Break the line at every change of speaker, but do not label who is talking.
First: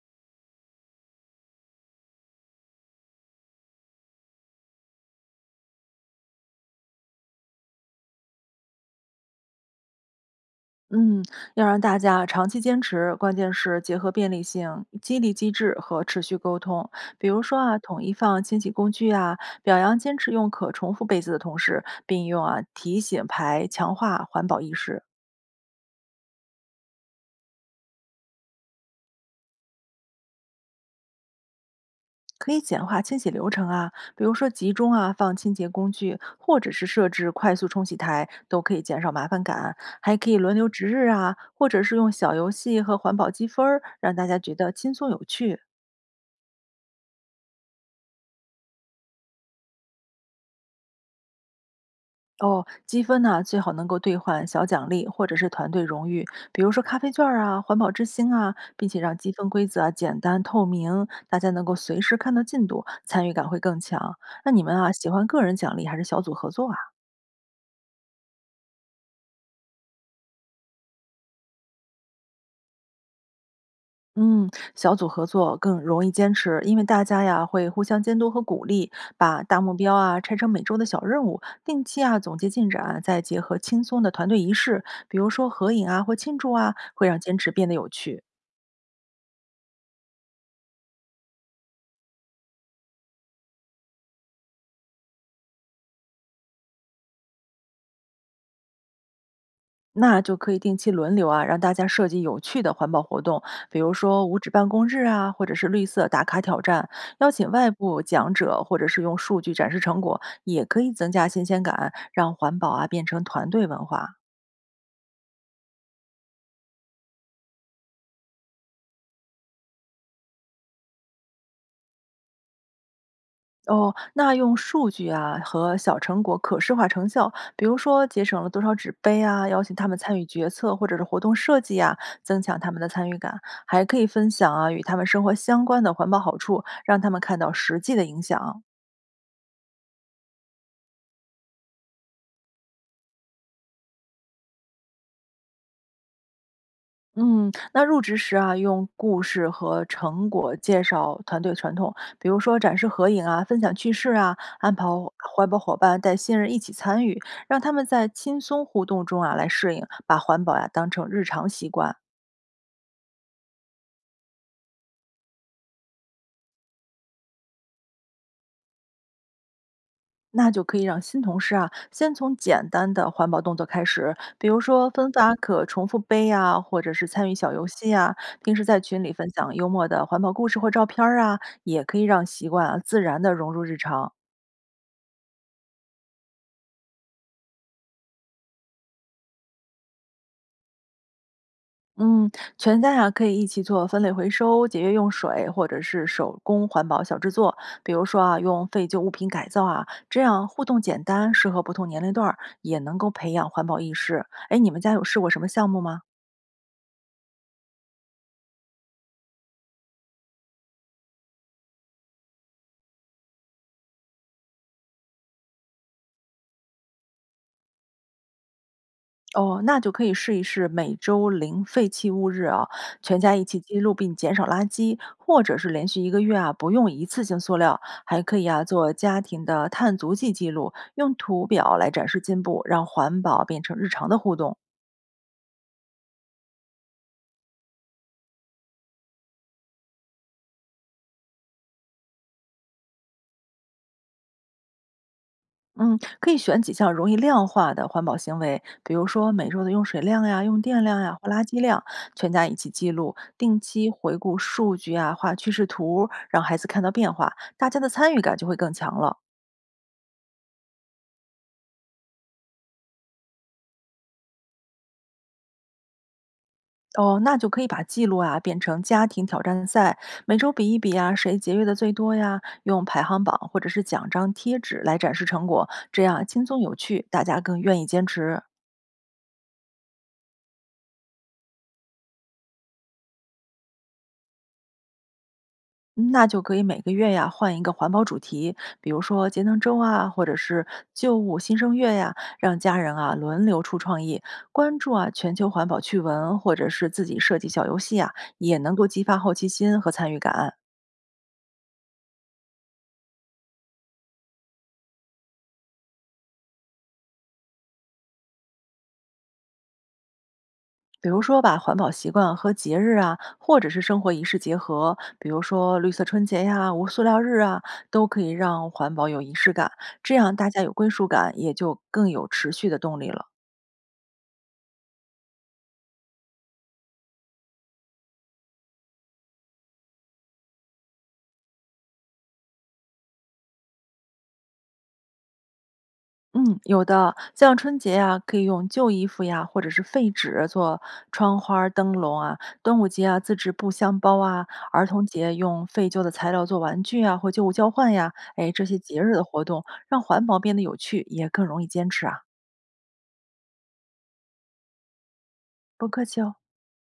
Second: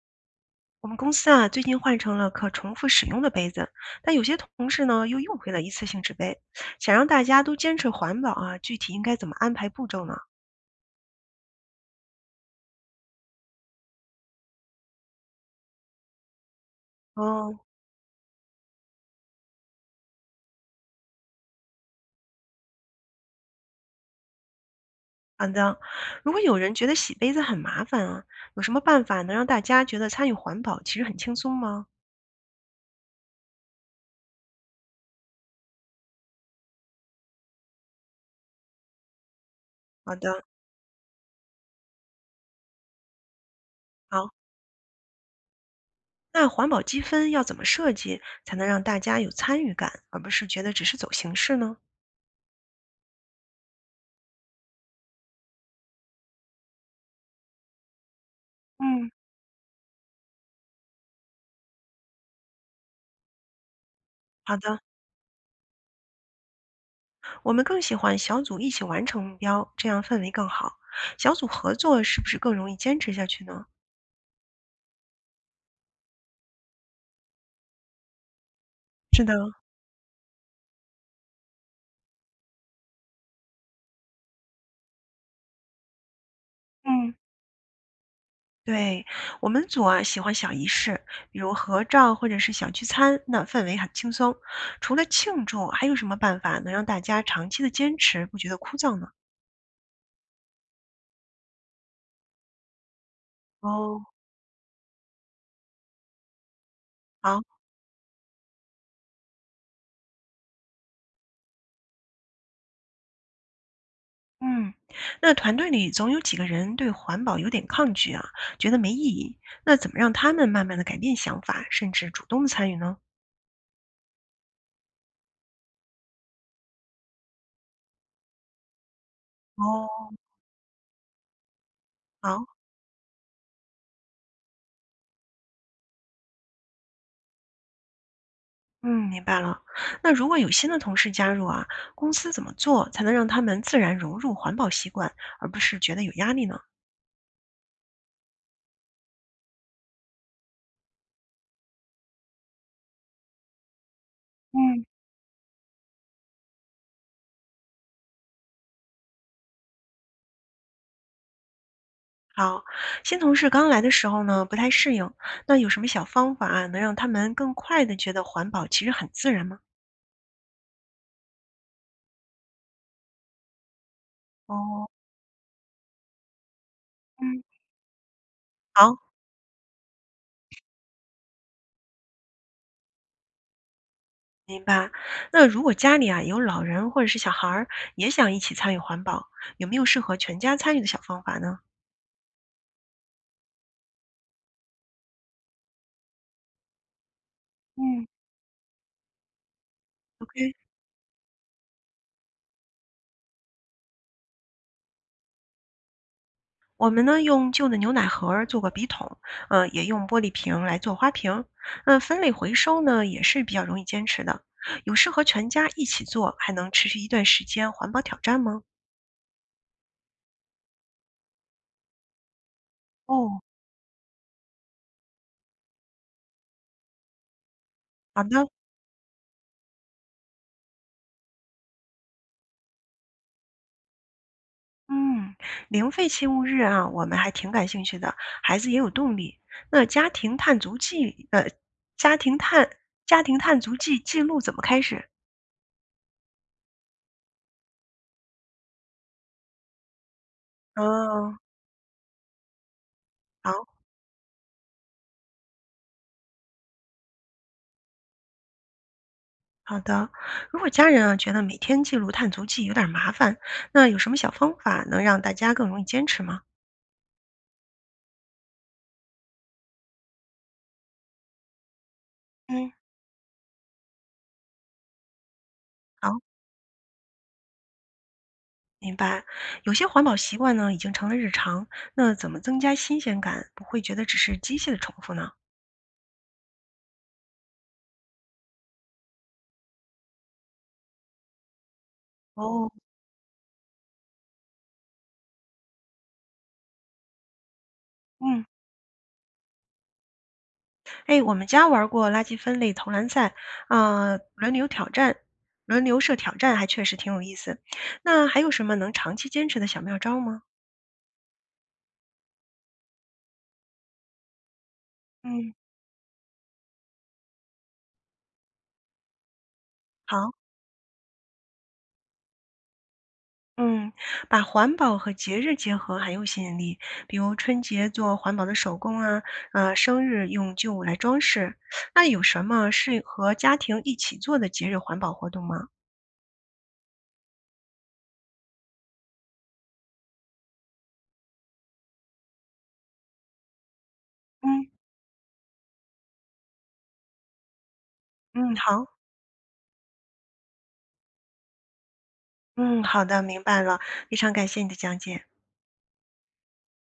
我们公司啊，最近换成了可重复使用的杯子，但有些同事呢又用回了一次性纸杯。想让大家都坚持环保啊，具体应该怎么安排步骤呢？
嗯，要让大家长期坚持，关键是结合便利性、激励机制和持续沟通。比如说
哦，
啊，统一放清洗工具啊，表扬坚持用可重复杯子的同时，并用啊提醒牌强化环保意识。
好的。如果有人觉得洗杯子很麻烦啊，有什么办法能让大家觉得参与环保其实很轻松吗？
可以简化清洗流程啊，比如说集中啊放清洁工具，或者是设置快速冲洗台，都可以减少麻烦感。
好
还可以
的，
轮流值日啊，或者是用小游戏和环保积分儿，让大
好。
家觉得轻松有趣。
那环保积分要怎么设计才能让大家有参与感，而不是觉得只是走形式呢？
哦，积分呢、最好能够兑换小奖励或者是团队荣誉，比如说咖啡券儿啊、环保之星啊，并且
嗯，
让积分规则啊简单透明，大家能够随时看到进度，参与感会更强。那
好
你们
的。
啊，喜欢个人奖励还是小组合作啊？
我们更喜欢小组一起完成目标，这样氛围更好。小组合作是不是更容易坚持下去呢？
嗯，小组合作更容易坚持，因为大家呀会互相监督和鼓励，
是的，
把大目标啊拆成每周的小任务，定期啊总结进展，再结合轻松的团队仪式，比如说合影啊或庆祝啊，会
嗯，
让坚持变得有趣。
对，我们组啊喜欢小仪式，比如合照或者是小聚餐，那氛围很轻松。除了庆祝，还有什么办法能让大家长期的坚持，不觉得枯燥呢？
那就可以定期轮流啊，让大家设计有趣的环保活动，比如
哦，
说无纸办公日啊，或者是绿色打卡挑战，邀
好，
请外部讲者，或者是用数据展示成果，也可以增加新鲜感，让环保啊变成团队文化。
嗯，那团队里总有几个人对环保有点抗拒啊，觉得没意义。那怎么让他们慢慢的改变想法，甚至主动参与呢？
哦，那用数据啊和小成果可视化成效，比如说节省了多少纸杯啊，邀请他们
哦，
参与决策或者是活动设计啊，增
好。
强他们的参与感，还可以分享啊与他们生活相关的环保好处，让他们看到实际的影响。
嗯，明白了。那如果有新的同事加入啊，公司怎么做才能让他们自然融入环保习惯，而不是觉得有压力呢？
嗯，那入职时啊，用故事和成果介绍团队传统，比如说展示合影啊、分享趣事啊，安
嗯，
排环保伙伴带新人一起参与，让他们在轻松互动中啊来适应，把环保呀、当成日常习惯。
好，新同事刚来的时候呢，不太适应，那有什么小方法啊，能让他们更快的觉得环保其实很自然吗？
那就可以让新同事啊，先从简单的环保动作开始，比如
哦，
说分发可重复杯呀，或者是参与
嗯，
小游戏呀。平时在
好，
群里分享幽默的环保故事或照片儿啊，也可以让习惯啊自然的融入日常。
明白。那如果家里啊有老人或者是小孩儿也想一起参与环保，有没有适合全家参与的小方法呢？
嗯，全家呀、可以一起做分类回收、节约用水，或者是手工环保小制作，比如
嗯。
说啊，用废旧物品改造啊，这样
？OK。
互动简单，适合不同年龄段儿，也能够培养环保意识。哎，你们家有试过什么项目吗？
我们呢用旧的牛奶盒儿做过笔筒，也用玻璃瓶来做花瓶。那分类回收呢也是比较容易坚持的，有适合全家一起做，还能持续一段时间环保挑战吗？
哦，那就可以试一试每周零废弃物日啊，全家
哦，
一起记录并减少垃圾，或者是连续一个月啊不用一次性塑料，还
好
可以
的，
啊做家庭的碳足迹记录，用图表来展示进步，让环保变成日常的互动。
嗯，零废弃物日啊，我们还挺感兴趣的，孩子也有动力。那家庭碳足迹，家庭碳家庭碳足迹记录怎么开始？
嗯，可以选几项容易量化的环保行为，比如说每周的用水量呀、用电量呀或
嗯，
垃圾量，全家一起记录，定
好。
期回顾数据啊，画趋势图，让孩子看到变化，大家的参与感就会更强了。
好的，如果家人啊觉得每天记录碳足迹有点儿麻烦，那有什么小方法能让大家更容易坚持吗？
哦，那就可以把记录啊变成家庭挑战赛，每周比一比啊，谁节约的最多呀？
嗯，
用排行榜或者是奖章、贴纸来展示成果，这
好，
样轻松有趣，大家更愿意坚持。
明白。有些环保习惯呢已经成了日常，那怎么增加新鲜感，不会觉得只是机械的重复呢？
嗯那就可以每个月呀换一个环保主题，比如说节能周啊，或者是旧物新生月呀，让
哦，
家人啊轮流出创意，关注啊全球环保趣闻，或者是自己设计小游戏啊，
嗯，
也能够激发好奇心和参与感。
哎，我们家玩过垃圾分类投篮赛，啊、轮流挑战，轮流设挑战，还确实挺有意思。那还有什么能长期坚持的小妙招吗？
比如说把环保习惯和节日啊，或者是生活仪式结合，比如
嗯。
说绿色春节呀、无塑料日啊，都可以让环保有仪式感，这
好。
样大家有归属感，也就更有持续的动力了。
嗯，把环保和节日结合很有吸引力，比如春节做环保的手工啊，生日用旧物来装饰。那有什么适合家庭一起做的节日环保活动吗？
嗯，有的，像春节呀，可以用旧衣服呀，或者是废纸做窗花儿灯笼啊；端午节啊，自制布箱包啊；
嗯
儿童节用废旧的材料做玩具啊，或旧物交换呀。哎，
嗯，
这些
好，
节日的活动让环保变得有趣，也更容易坚持啊。
嗯，好的，明白了，非常感谢你的讲解。
不客气哦。